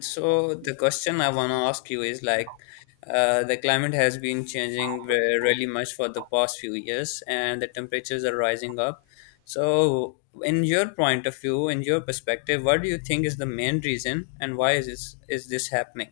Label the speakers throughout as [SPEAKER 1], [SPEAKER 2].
[SPEAKER 1] So the question I want to ask you is like, the climate has been changing really much for the past few years, and the temperatures are rising up. So, in your point of view, in your perspective, what do you think is the main reason, and why is this happening?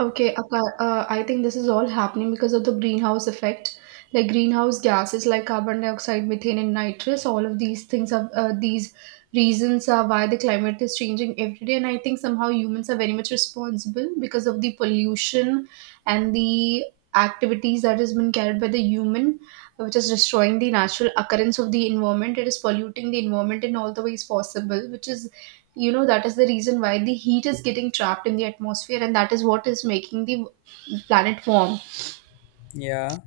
[SPEAKER 2] Okay. I think this is all happening because of the greenhouse effect. Like greenhouse gases like carbon dioxide, methane, and nitrous, all of these things are these reasons are why the climate is changing every day. And I think somehow humans are very much responsible because of the pollution and the activities that has been carried by the human, which is destroying the natural occurrence of the environment. It is polluting the environment in all the ways possible, which is that is the reason why the heat is getting trapped in the atmosphere, and that is what is making the planet warm.
[SPEAKER 1] Yeah,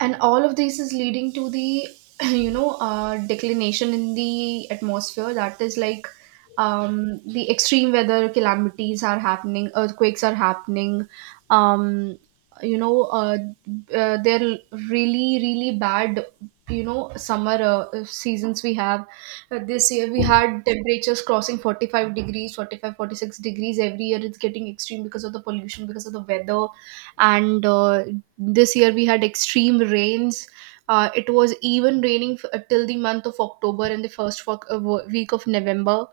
[SPEAKER 2] And all of this is leading to the declination in the atmosphere. That is like, the extreme weather calamities are happening, earthquakes are happening. Um, you know uh, uh, they're really really bad. Summer seasons we have, this year we had temperatures crossing 45 degrees, 45, 46 degrees. Every year it's getting extreme because of the pollution, because of the weather. And this year we had extreme rains. It was even raining till the month of October, and the first week of November.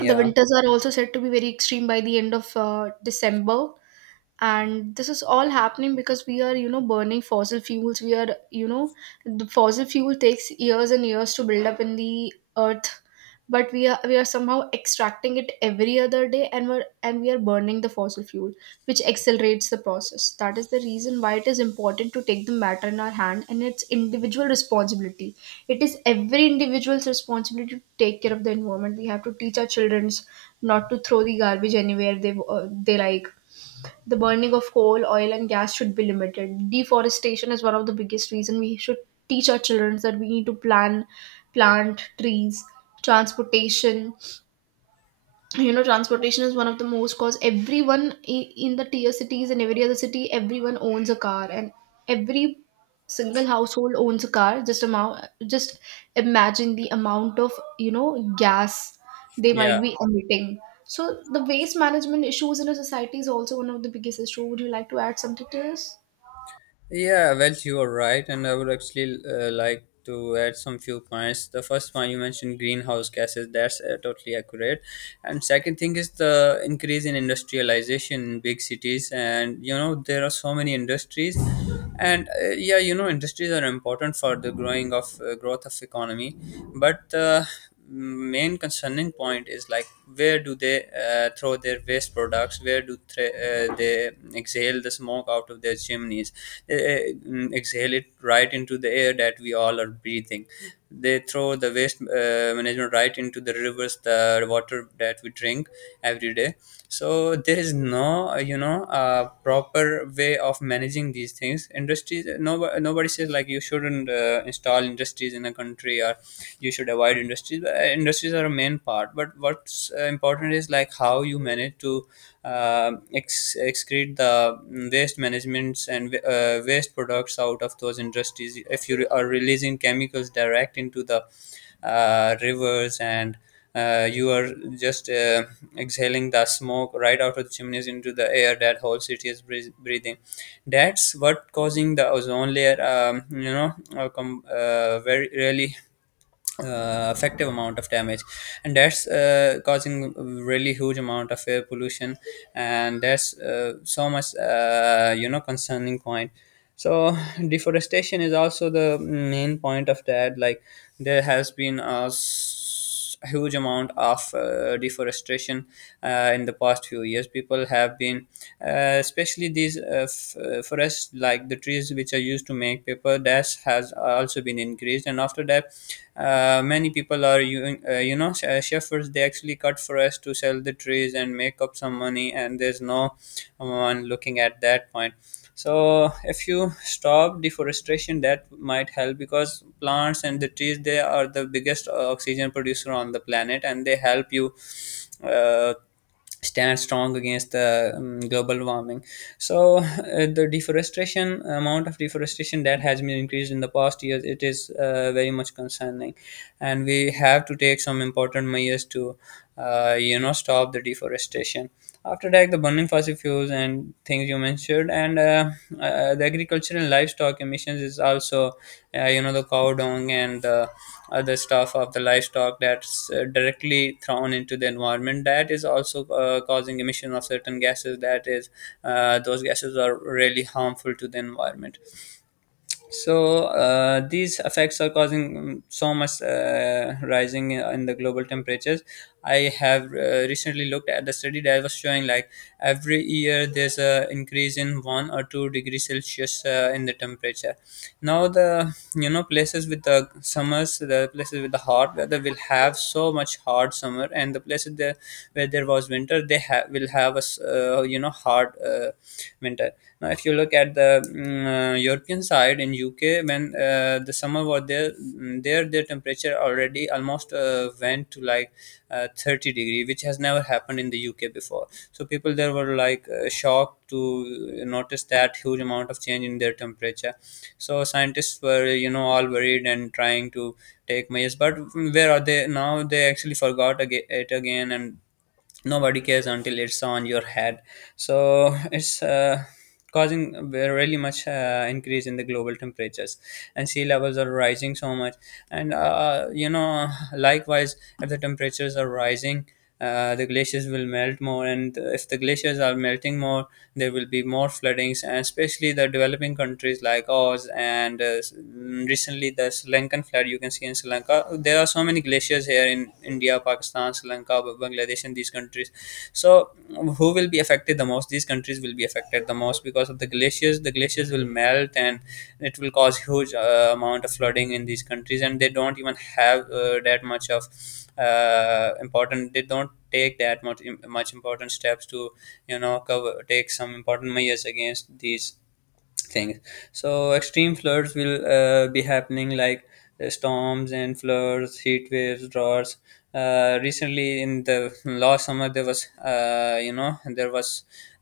[SPEAKER 2] The winters are also said to be very extreme by the end of December. And this is all happening because we are, burning fossil fuels. We are, the fossil fuel takes years and years to build up in the earth, but we are somehow extracting it every other day, and we are burning the fossil fuel, which accelerates the process. That is the reason why it is important to take the matter in our hand, and it's individual responsibility. It is every individual's responsibility to take care of the environment. We have to teach our children not to throw the garbage anywhere they like. The burning of coal, oil, and gas should be limited. Deforestation is one of the biggest reason. We should teach our children that we need to plan, plant trees, transportation. Transportation is one of the most cause. Everyone in the tier cities and every other city, everyone owns a car, and every single household owns a car. Just amount, just imagine the amount of, you know gas they
[SPEAKER 1] yeah.
[SPEAKER 2] might be emitting. So the waste management issues in a society is also one of the biggest issue. Would you like to add something to this?
[SPEAKER 1] Yeah, well, you are right, and I would actually like to add some few points. The first one you mentioned greenhouse gases. That's totally accurate. And second thing is the increase in industrialization in big cities, and there are so many industries, and yeah, industries are important for the growing of growth of economy, but. Main concerning point is like, where do they throw their waste products? Where do they exhale the smoke out of their chimneys? They exhale it right into the air that we all are breathing. They throw the waste management right into the rivers, the water that we drink every day. So there is no proper way of managing these things. Industries, no, nobody says like you shouldn't install industries in a country, or you should avoid industries, but industries are a main part, but what's important is like how you manage to ex- excrete the waste managements and waste products out of those industries. If you are releasing chemicals direct into the rivers, and you are just exhaling the smoke right out of the chimneys into the air that whole city is breathing, that's what causing the ozone layer very really effective amount of damage, and that's causing really huge amount of air pollution. And that's so much concerning point. So deforestation is also the main point of that, like there has been huge amount of deforestation in the past few years. People have been, especially these forests, like the trees which are used to make paper, that has also been increased. And after that, many people are, shepherds, they actually cut forest to sell the trees and make up some money, and there's no one looking at that point. So if you stop deforestation, that might help, because plants and the trees, they are the biggest oxygen producer on the planet, and they help you uh, stand strong against the global warming. So the deforestation amount of deforestation that has been increased in the past years, it is very much concerning, and we have to take some important measures to stop the deforestation. After that, the burning fossil fuels and things you mentioned, and the agricultural and livestock emissions is also, the cow dung and the other stuff of the livestock that's directly thrown into the environment. That is also causing emission of certain gases. That is, those gases are really harmful to the environment. So these effects are causing so much rising in the global temperatures. I have recently looked at the study that was showing like every year there's a increase in 1 or 2 degrees Celsius in the temperature. Now the places with the summers, the places with the hot weather will have so much hot summer, and the places there where there was winter, they will have a hard winter now. If you look at the European side in UK, when the summer was there, there, their temperature already almost went to like 30-degree, which has never happened in the UK before. So people there were like shocked to notice that huge amount of change in their temperature. So scientists were all worried and trying to take measures, but where are they now? They actually forgot it again, and nobody cares until it's on your head. So it's causing really much increase in the global temperatures, and sea levels are rising so much. And likewise, if the temperatures are rising, the glaciers will melt more, and if the glaciers are melting more, there will be more floodings, and especially the developing countries like ours. And recently, the Sri Lankan flood, you can see in Sri Lanka. There are so many glaciers here in India, Pakistan, Sri Lanka, Bangladesh, and these countries. So who will be affected the most? These countries will be affected the most, because of the glaciers. The glaciers will melt, and it will cause huge amount of flooding in these countries, and they don't even have that much of important, they don't take that much important steps to cover take some important measures against these things. So extreme floods will be happening, like storms and floods, heat waves, droughts. Recently, in the last summer, there was uh, you know there was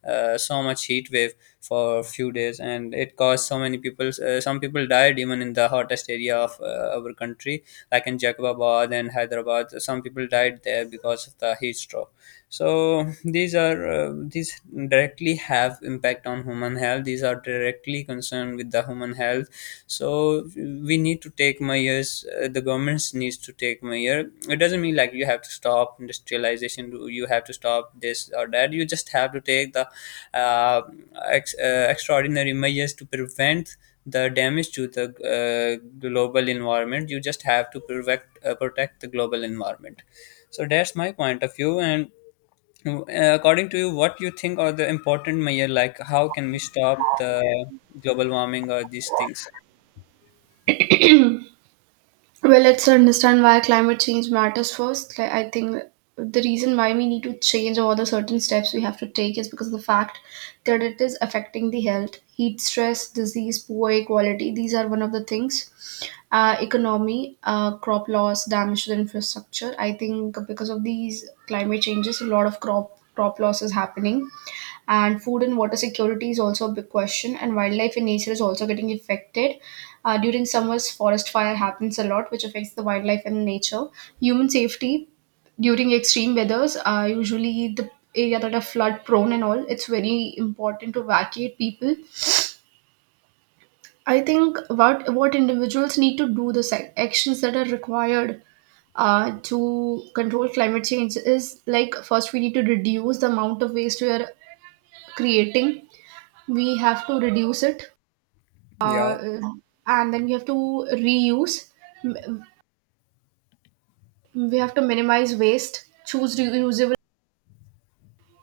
[SPEAKER 1] uh, so much heat wave for a few days, and it caused so many people. Some people died even in the hottest area of our country, like in Jacobabad and Hyderabad. Some people died there because of the heat stroke. So these are these directly have impact on human health. These are directly concerned with the human health. So we need to take measures. The governments needs to take measure. It doesn't mean like you have to stop industrialization, you have to stop this or that. You just have to take the uh, extraordinary measures to prevent the damage to the global environment. You just have to protect the global environment. So that's my point of view. And uh, according to you, what you think are the important measure? Like, how can we stop the global warming or these things?
[SPEAKER 2] Well, let's understand why climate change matters first. Like, I think the reason why we need to change, or the certain steps we have to take, is because of the fact that it is affecting the health: heat stress, disease, poor air quality. These are one of the things. Economy, crop loss, damage to the infrastructure. I think because of these climate changes, a lot of crop loss is happening, and food and water security is also a big question, and wildlife in nature is also getting affected. During summers forest fire happens a lot, which affects the wildlife and nature. Human safety during extreme weathers, usually the area that are flood prone and all, it's very important to evacuate people. I think what individuals need to do, the actions that are required to control climate change, is like, first we need to reduce the amount of waste we are creating. We have to reduce it,
[SPEAKER 1] Yeah,
[SPEAKER 2] uh, and then we have to reuse. M- we have to minimize waste, choose reusable,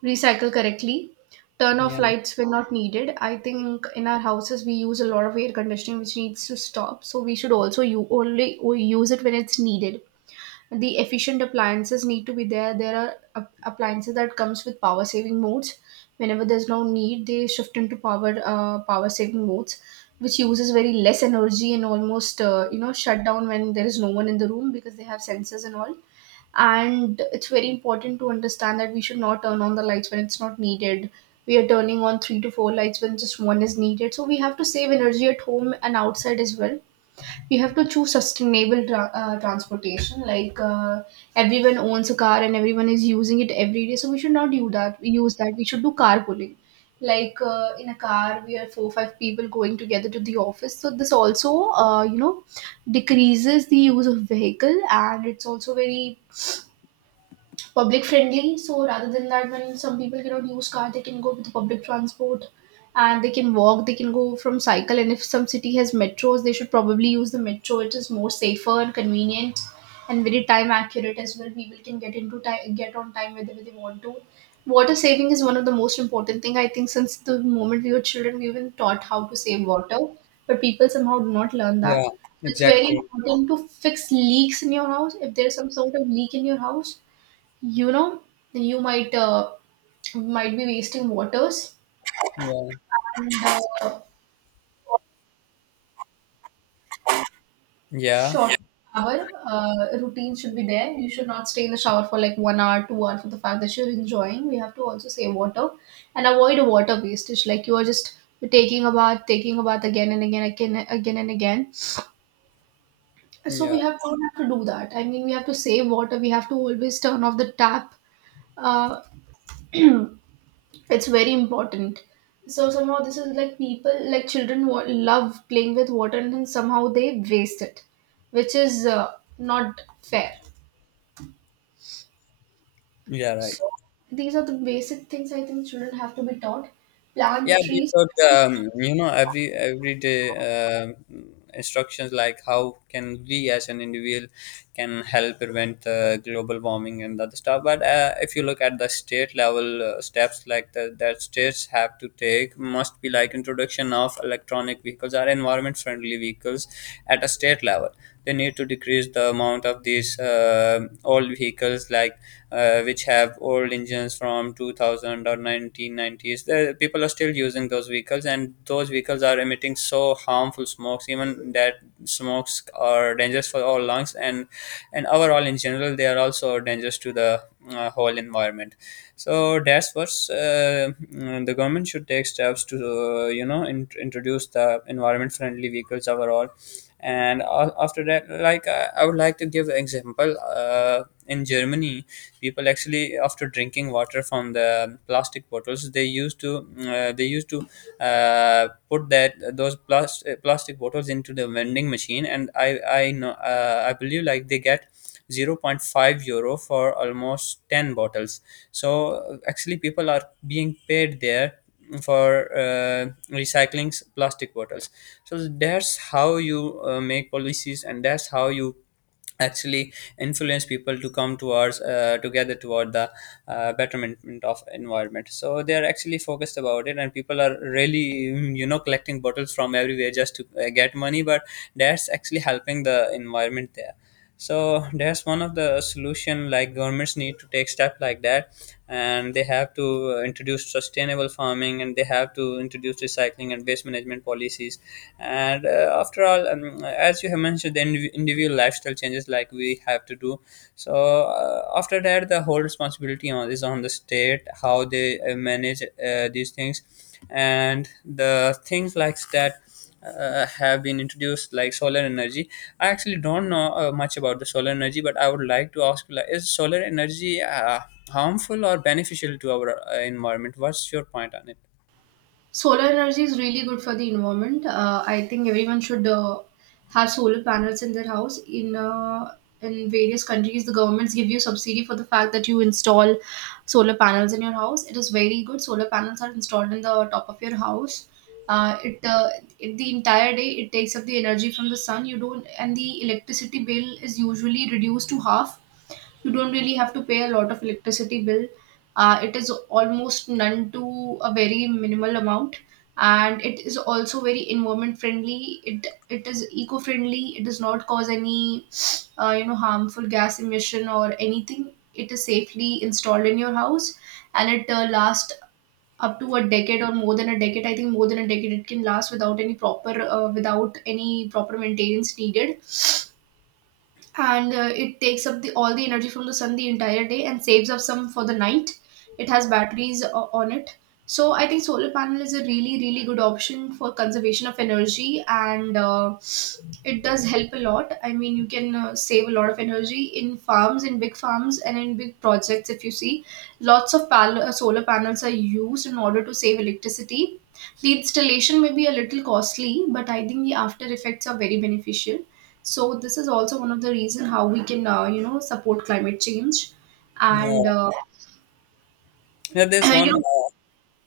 [SPEAKER 2] recycle correctly, turn off
[SPEAKER 1] yeah,
[SPEAKER 2] lights when not needed. I think in our houses we use a lot of air conditioning, which needs to stop, so we should also, you only use it when it's needed. The efficient appliances need to be there. There are appliances that comes with power saving modes. Whenever there's no need, they shift into power saving modes, which uses very less energy, and almost shut down when there is no one in the room because they have sensors and all. And it's very important to understand that we should not turn on the lights when it's not needed. We are turning on three to four lights when just one is needed, so we have to save energy at home and outside as well. We have to choose sustainable transportation, like everyone owns a car and everyone is using it every day, so we should not do that. We use that, we should do carpooling. Like, in a car we are 4 5 people going together to the office, so this also, decreases the use of vehicle, and it's also very public friendly. So rather than that, when some people cannot use car, they can go with public transport, and they can walk, they can go from cycle. And if some city has metros, they should probably use the metro. It is more safer and convenient, and very time accurate as well. People can get into time, get on time whenever they want to. Water saving is one of the most important thing. I think since the moment we were children, we even taught how to save water, but people somehow do not learn that.
[SPEAKER 1] yeah,
[SPEAKER 2] So it's very
[SPEAKER 1] exactly.
[SPEAKER 2] important to fix leaks in your house. If there's some sort of leak in your house, you know you might be wasting waters.
[SPEAKER 1] Yeah,
[SPEAKER 2] And uh,
[SPEAKER 1] yeah,
[SPEAKER 2] short shower routine should be there. You should not stay in the shower for like 1 hour, 2 hours for the fact that you're enjoying. We have to also save water and avoid water wastage, like you are just taking a bath, again and again, again again and again. So
[SPEAKER 1] yeah,
[SPEAKER 2] we have don't have to do that. I mean, we have to save water. We have to always turn off the tap. uh, it's very important. So somehow this is like people, like children, love playing with water, and then somehow they waste it, which is not fair.
[SPEAKER 1] yeah, right.
[SPEAKER 2] So these are the basic things I think children have to be taught. Plant
[SPEAKER 1] Yeah, these
[SPEAKER 2] trees.
[SPEAKER 1] are the, everyday uh, instructions, like how can we as an individual can help prevent the global warming and other stuff. But if you look at the state level steps, like that states have to take, must be like introduction of electronic vehicles, are environment friendly vehicles at a state level. They need to decrease the amount of these old vehicles, like which have old engines from 2000 or 1990s. The people are still using those vehicles, and those vehicles are emitting so harmful smokes, even that smokes are dangerous for our lungs, and overall in general they are also dangerous to the whole environment. So that's what's the government should take steps to introduce the environment friendly vehicles overall. And after that, like I would like to give an example. uh, in Germany, people actually, after drinking water from the plastic bottles, they used to uh, they used to uh, put that those plas- plastic bottles into the vending machine. And I know, I believe, like they get zero point 0.5 euro for almost 10 bottles. So actually people are being paid there for uh, recycling plastic bottles. So that's how you make policies, and that's how you actually influence people to come towards together toward the betterment of environment. So they are actually focused about it, and people are really collecting bottles from everywhere just to get money, but that's actually helping the environment there. So that's one of the solution, like governments need to take step like that. And they have to introduce sustainable farming, and they have to introduce recycling and waste management policies. And after all, as you have mentioned, the individual lifestyle changes like we have to do. So after that, the whole responsibility is on the state, how they manage these things and the things like that. Have been introduced like solar energy. I actually don't know much about the solar energy, but I would like to ask, like, is solar energy harmful or beneficial to our environment? What's your point on it?
[SPEAKER 2] Solar energy is really good for the environment. I think everyone should have solar panels in their house. In various countries, the governments give you subsidy for the fact that you install solar panels in your house. It is very good. Solar panels are installed in the top of your house. Uh, it, uh, it, the entire day it takes up the energy from the sun. You don't, and the electricity bill is usually reduced to half. You don't really have to pay a lot of electricity bill. It is almost none to a very minimal amount, and it is also very environment friendly. It is eco friendly. It does not cause any harmful gas emission or anything. It is safely installed in your house, and it lasts up to a decade or more than a decade. I think more than a decade it can last without any proper without any proper maintenance needed. And it takes up the, all the energy from the sun the entire day, and saves up some for the night. It has batteries on it. So I think solar panel is a really really good option for conservation of energy, and it does help a lot. I mean, you can save a lot of energy in farms, in big farms and in big projects. If you see, lots of solar panels are used in order to save electricity. The installation may be a little costly, but I think the after effects are very beneficial. So this is also one of the reason how we can support climate change and
[SPEAKER 1] Yeah, yeah, there's
[SPEAKER 2] you
[SPEAKER 1] one
[SPEAKER 2] know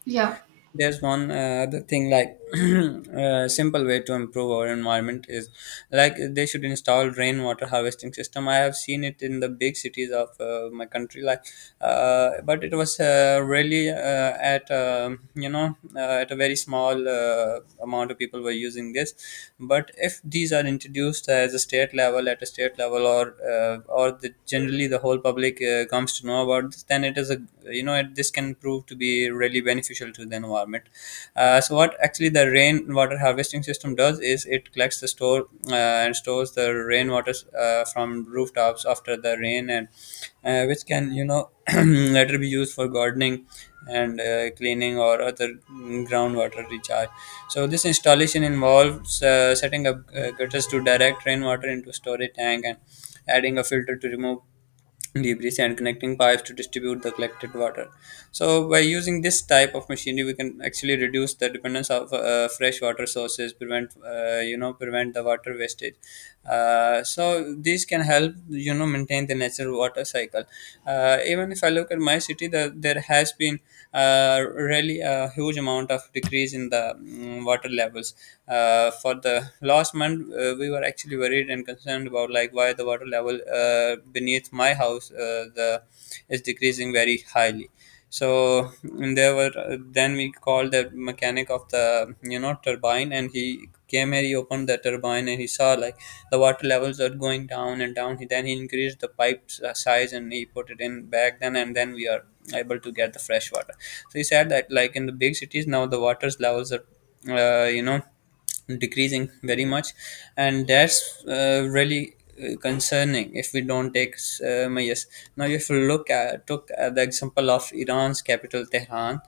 [SPEAKER 2] yeah
[SPEAKER 1] other thing, like a simple way to improve our environment is like they should install rainwater harvesting system. I have seen it in the big cities of my country, like but it was really at you know at a very small amount of people were using this. But if these are introduced as a state level at a state level, or Or the, generally the whole public comes to know about this environment, then it is a you know it, this can prove to be really beneficial to the environment. So what actually the rainwater harvesting system does is it collects the store and stores the rainwater from rooftops after the rain and which can later be used for gardening and cleaning or other groundwater recharge. So this installation involves setting up gutters to direct rainwater into storage tank, and adding a filter to remove debris, and connecting pipes to distribute the collected water. So by using this type of machinery, we can actually reduce the dependence of fresh water sources, prevent prevent the water wastage. So these can help maintain the natural water cycle. Even if I look at my city, there has been really a huge amount of decrease in the water levels. For the last month, we were actually worried and concerned about like why the water level beneath my house the is decreasing very highly. So mm, there were then we called the mechanic of the turbine, and he came here, he opened the turbine, and he saw like the water levels are going down and down. He increased the pipes size and he put it in back, then and then we are able to get the fresh water. So he said that like in the big cities now the water's levels are uh, you know decreasing very much, and that's really concerning if we don't take measures. Now if you look at the example of Iran's capital Tehran,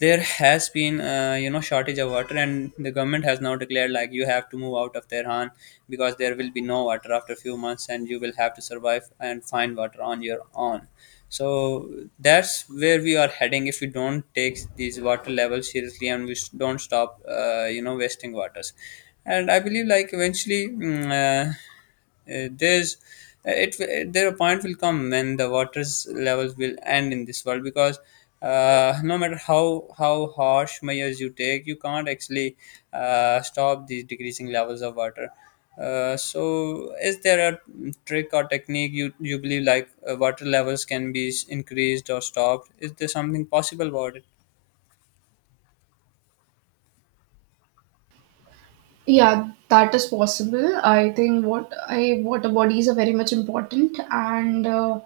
[SPEAKER 1] there has been shortage of water, and the government has now declared like you have to move out of Tehran because there will be no water after a few months and you will have to survive and find water on your own. So that's where we are heading if we don't take these water levels seriously and we don't stop wasting waters. And I believe like eventually mm, there's it there a point will come when the water's levels will end in this world, because no matter how harsh measures you take, you can't actually stop these decreasing levels of water. So is there a trick or technique you believe like water levels can be increased or stopped? Is there something possible about it?
[SPEAKER 2] Yeah, that is possible. I think what I water bodies are very much important, and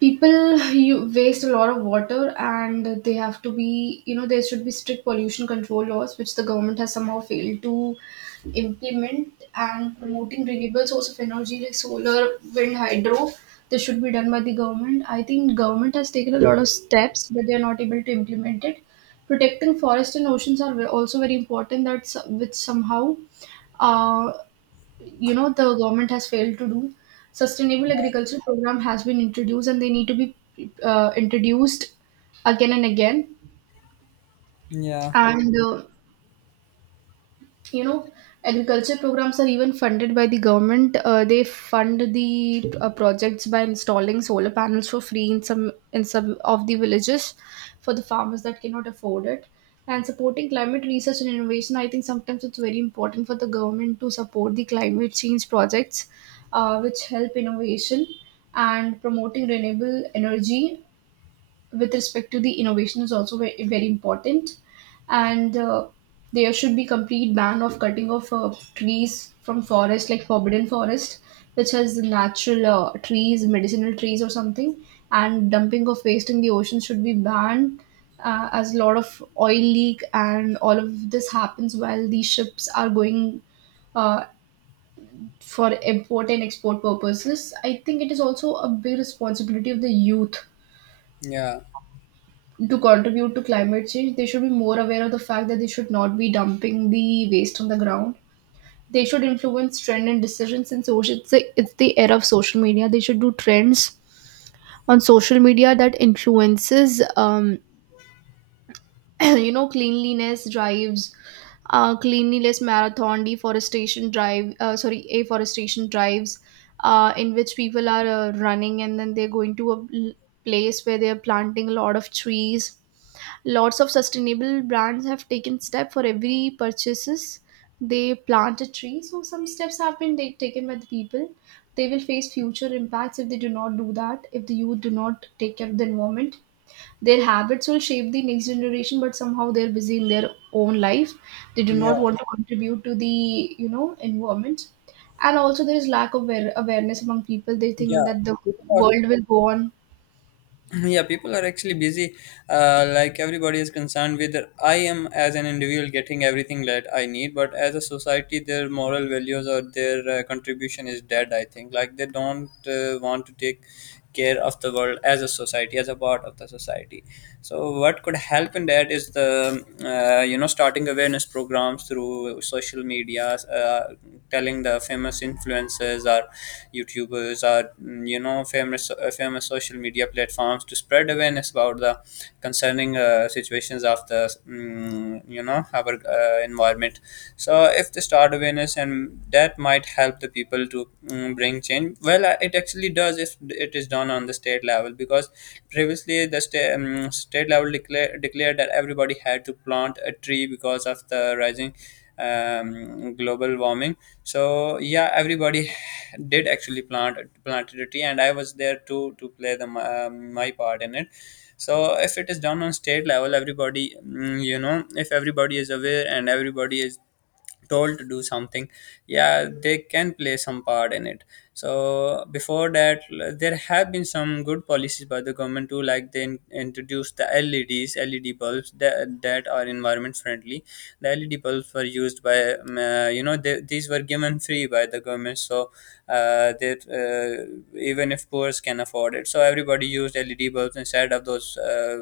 [SPEAKER 2] people you waste a lot of water, and they have to be. There should be strict pollution control laws, which the government has somehow failed to implement, and promoting renewable source of energy like solar, wind, hydro. This should be done by the government. I think government has taken a lot of steps, but they are not able to implement it. Protecting forest and oceans are also very important, that's which somehow uh, the government has failed to do. Sustainable agriculture program has been introduced, and they need to be introduced again and again.
[SPEAKER 1] Yeah.
[SPEAKER 2] And uh, you know agriculture programs are even funded by the government. They fund the projects by installing solar panels for free in some of the villages, for the farmers that cannot afford it. And supporting climate research and innovation, I think sometimes it's very important for the government to support the climate change projects, which help innovation. And promoting renewable energy with respect to the innovation is also very, very important. And there should be complete ban of cutting of trees from forest, like forbidden forest, which has natural trees, medicinal trees, or something. And dumping of waste in the ocean should be banned, as a lot of oil leak and all of this happens while these ships are going uh, for import and export purposes. I think it is also a big responsibility of the youth
[SPEAKER 1] Yeah.
[SPEAKER 2] to contribute to climate change. They should be more aware of the fact that they should not be dumping the waste on the ground. They should influence trend and decisions in social. It's the era of social media. They should do trends on social media that influences, cleanliness drives, cleanliness marathon, deforestation drive. Sorry, afforestation drives, in which people are running, and then they're going to a place where they're planting a lot of trees. Lots of sustainable brands have taken step for every purchases. They plant a tree, so some steps have been taken by the people. They will face future impacts if they do not do that. If the youth do not take care of the environment, their habits will shape the next generation. But somehow they're busy in their own life. They do
[SPEAKER 1] Yeah,
[SPEAKER 2] not want to contribute to the environment. And also there is lack of awareness among people. They think
[SPEAKER 1] yeah.
[SPEAKER 2] that the
[SPEAKER 1] People are
[SPEAKER 2] world will go on.
[SPEAKER 1] yeah, people are actually busy, like everybody is concerned with I am as an individual getting everything that I need, but as a society their moral values or their contribution is dead. I think like they don't want to take care of the world as a society, as a part of the society. So what could help in that is the starting awareness programs through social media, telling the famous influencers or youtubers or famous social media platforms to spread awareness about the concerning situations of the our environment. So if they start awareness and that might help the people to bring change. Well it actually does if it is done on the state level, because previously the state state level declared that everybody had to plant a tree because of the rising global warming. So yeah, everybody did actually planted a tree, and I was there too to play the my part in it. So if it is done on state level, everybody if everybody is aware and everybody is told to do something, yeah, they can play some part in it. So before that, there have been some good policies by the government too, like they introduced the LED bulbs that are environment friendly. The LED bulbs were used by, these were given free by the government, so that even if poor can afford it, so everybody used LED bulbs instead of those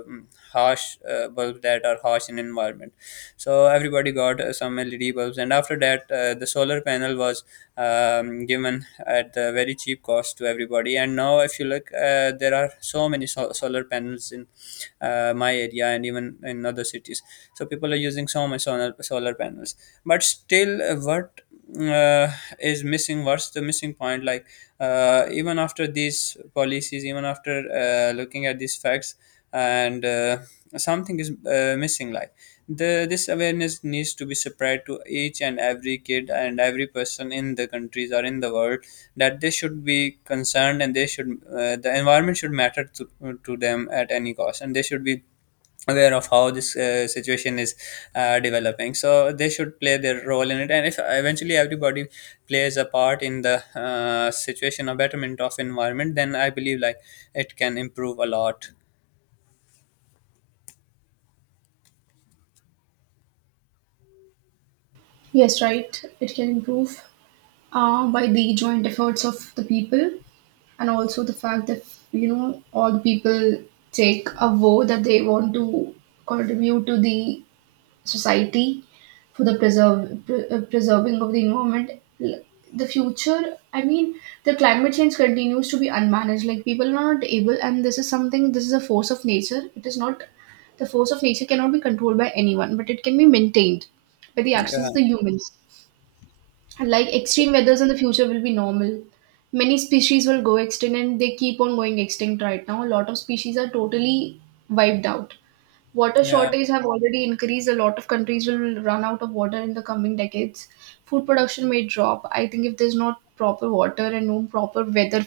[SPEAKER 1] harsh bulbs that are harsh in environment. So everybody got some led bulbs, and after that the solar panel was given at the very cheap cost to everybody, and now if you look there are so many solar panels in my area and even in other cities. So people are using so much solar panels, but still what uh, is missing. What's the missing point? Like even after these policies, even after looking at these facts and something is missing. Like the this awareness needs to be spread to each and every kid and every person in the countries or in the world, that they should be concerned and they should the environment should matter to them at any cost, and they should be aware of how this situation is developing, so they should play their role in it. And if eventually everybody plays a part in the situation or betterment of environment, then I believe like it can improve a lot.
[SPEAKER 2] Yes, right, it can improve by the joint efforts of the people, and also the fact that all the people take a vow that they want to contribute to the society for the preserving of the environment. The future, I mean, the climate change continues to be unmanaged, like people are not able. And this is something, this is a force of nature, it is not. The force of nature cannot be controlled by anyone, but it can be maintained by the actions
[SPEAKER 1] Yeah,
[SPEAKER 2] of the humans, like extreme weathers in the future will be normal. Many species will go extinct, and they keep on going extinct right now. A lot of species are totally wiped out. Water
[SPEAKER 1] yeah,
[SPEAKER 2] shortages have already increased. A lot of countries will run out of water in the coming decades. Food production may drop. I think if there's not proper water and no proper weather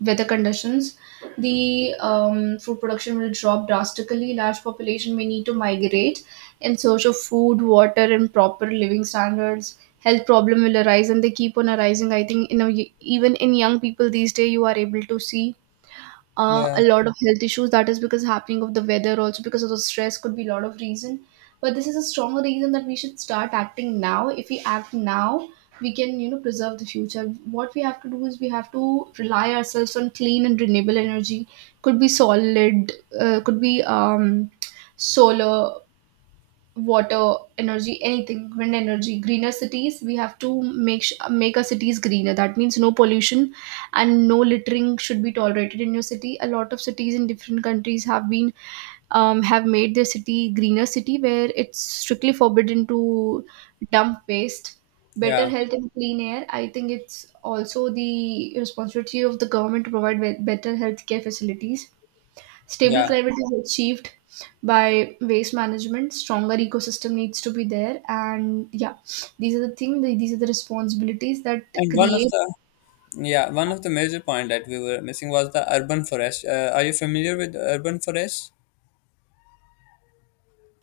[SPEAKER 2] weather conditions, the food production will drop drastically. Large population may need to migrate in search of food, water, and proper living standards. Health problem will arise, and they keep on arising. I think in a, even in young people these days, you are able to see
[SPEAKER 1] yeah,
[SPEAKER 2] a lot of health issues. That is because happening of the weather, also because of the stress, could be a lot of reason. But this is a strong reason that we should start acting now. If we act now, we can preserve the future. What we have to do is we have to rely ourselves on clean and renewable energy. Could be solid, could be solar, water energy, anything, wind energy. Greener cities, we have to make make our cities greener. That means no pollution, and no littering should be tolerated in your city. A lot of cities in different countries have been have made their city greener city, where it's strictly forbidden to dump waste. Better
[SPEAKER 1] yeah,
[SPEAKER 2] health and clean air, I think it's also the responsibility of the government to provide better healthcare facilities. Stable
[SPEAKER 1] yeah.
[SPEAKER 2] climate is achieved by waste management. Stronger ecosystem needs to be there, and yeah, these are the thing. These are the responsibilities that
[SPEAKER 1] And one of
[SPEAKER 2] create.
[SPEAKER 1] the yeah, one of the major point that we were missing was the urban forest. Are you familiar with urban forest?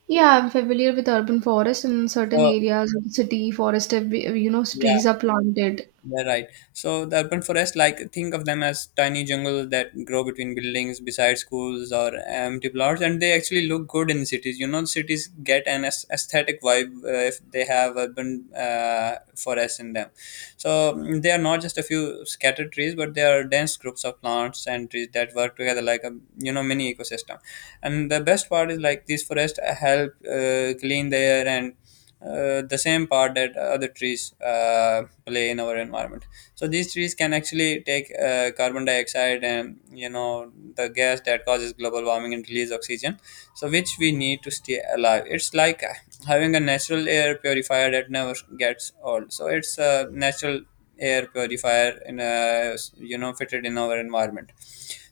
[SPEAKER 2] Yeah, I'm familiar with urban forest. In certain
[SPEAKER 1] So
[SPEAKER 2] areas of the city forest, have
[SPEAKER 1] yeah.
[SPEAKER 2] trees are planted.
[SPEAKER 1] Yeah, right. So the urban forest, like think of them as tiny jungles that grow between buildings, beside schools or empty plots, and they actually look good in cities. You know, cities get an aesthetic vibe if they have urban forests in them. So they are not just a few scattered trees, but they are dense groups of plants and trees that work together like a mini ecosystem. And the best part is like these forests help clean the air, and the same part that other trees play in our environment. So these trees can actually take carbon dioxide, and you know, the gas that causes global warming, and release oxygen, so which we need to stay alive. It's like having a natural air purifier that never gets old. So it's a natural air purifier in a fitted in our environment.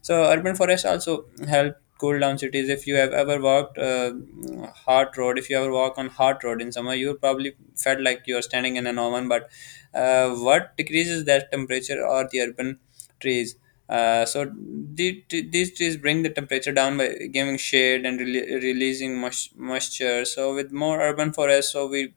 [SPEAKER 1] So urban forests also help cool down cities. If you have ever walked hard road, If you ever walk on hard road in summer, you probably felt like you are standing in an oven, but what decreases that temperature are the urban trees. So these trees bring the temperature down by giving shade and releasing moisture. So with more urban forests, so we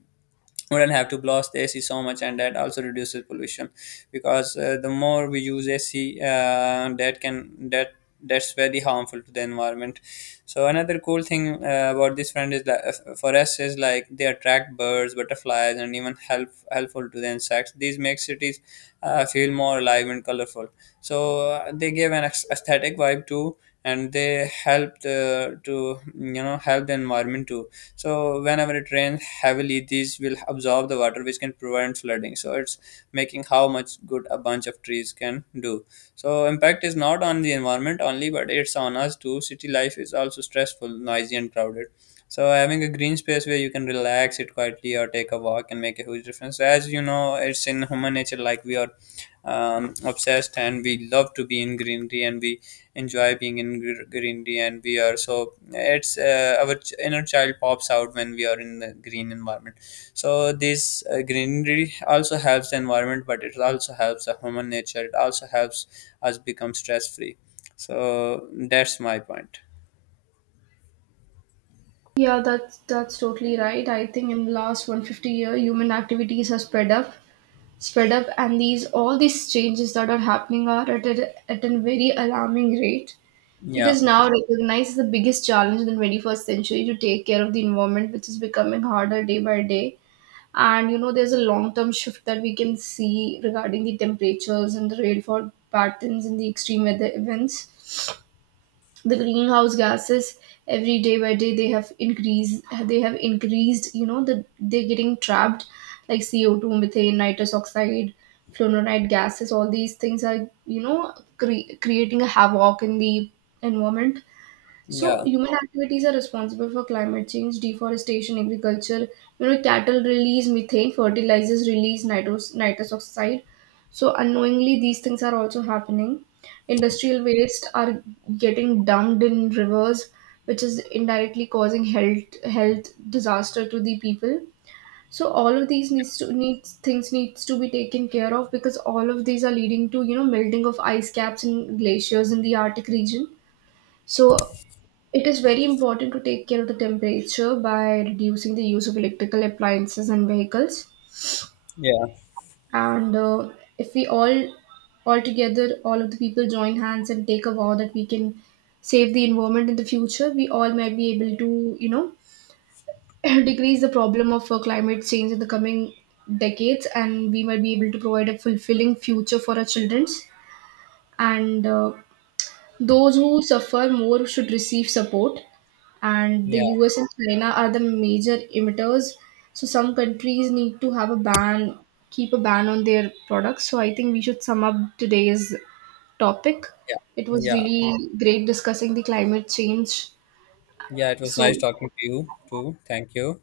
[SPEAKER 1] wouldn't have to blast the AC so much, and that also reduces pollution. Because the more we use AC, that can that that's very harmful to the environment. So another cool thing about this friend is that for us is like they attract birds, butterflies, and even helpful to the insects. These make cities feel more alive and colorful. So they give an aesthetic vibe too, and they help the to help the environment too. So whenever it rains heavily, these will absorb the water, which can prevent flooding. So it's making how much good a bunch of trees can do. So impact is not on the environment only, but it's on us too. City life is also stressful, noisy, and crowded. So having a green space where you can relax, sit quietly, or take a walk can make a huge difference. As you know, it's in human nature. Like we are obsessed and we love to be in greenery, and we enjoy being in greenery, and we are so it's inner child pops out when we are in the green environment. So this greenery also helps the environment, but it also helps the human nature, it also helps us become stress free. So that's my point.
[SPEAKER 2] Yeah, that's totally right. I think in the last 150-year, human activities have and these, all these changes that are happening are at a very alarming rate. It
[SPEAKER 1] Yeah,
[SPEAKER 2] is now recognized as the biggest challenge in the 21st century to take care of the environment, which is becoming harder day by day. And you know, there's a long term shift that we can see regarding the temperatures and the rainfall patterns and the extreme weather events. The greenhouse gases every day by day they have increased. They have increased. You know, the they're getting trapped, like CO two, methane, nitrous oxide, fluoride gases. All these things are creating a havoc in the environment. So
[SPEAKER 1] yeah,
[SPEAKER 2] human activities are responsible for climate change, deforestation, agriculture. You know, cattle release methane, fertilizers release nitrous oxide. So unknowingly, these things are also happening. Industrial waste are getting dumped in rivers, which is indirectly causing health disaster to the people. So all of these needs to be taken care of, because all of these are leading to melting of ice caps and glaciers in the Arctic region. So it is very important to take care of the temperature by reducing the use of electrical appliances and vehicles.
[SPEAKER 1] yeah,
[SPEAKER 2] And if we all together, all of the people join hands and take a vow that we can save the environment in the future, we all might be able to, decrease the problem of climate change in the coming decades, and we might be able to provide a fulfilling future for our children. And those who suffer more should receive support, and the
[SPEAKER 1] yeah,
[SPEAKER 2] US and China are the major emitters. So some countries need to have a ban, keep a ban on their products. So I think we should sum up today's topic.
[SPEAKER 1] yeah,
[SPEAKER 2] It was
[SPEAKER 1] yeah.
[SPEAKER 2] really great discussing the climate change.
[SPEAKER 1] Yeah, it was nice
[SPEAKER 2] So
[SPEAKER 1] talking to you too. Thank you.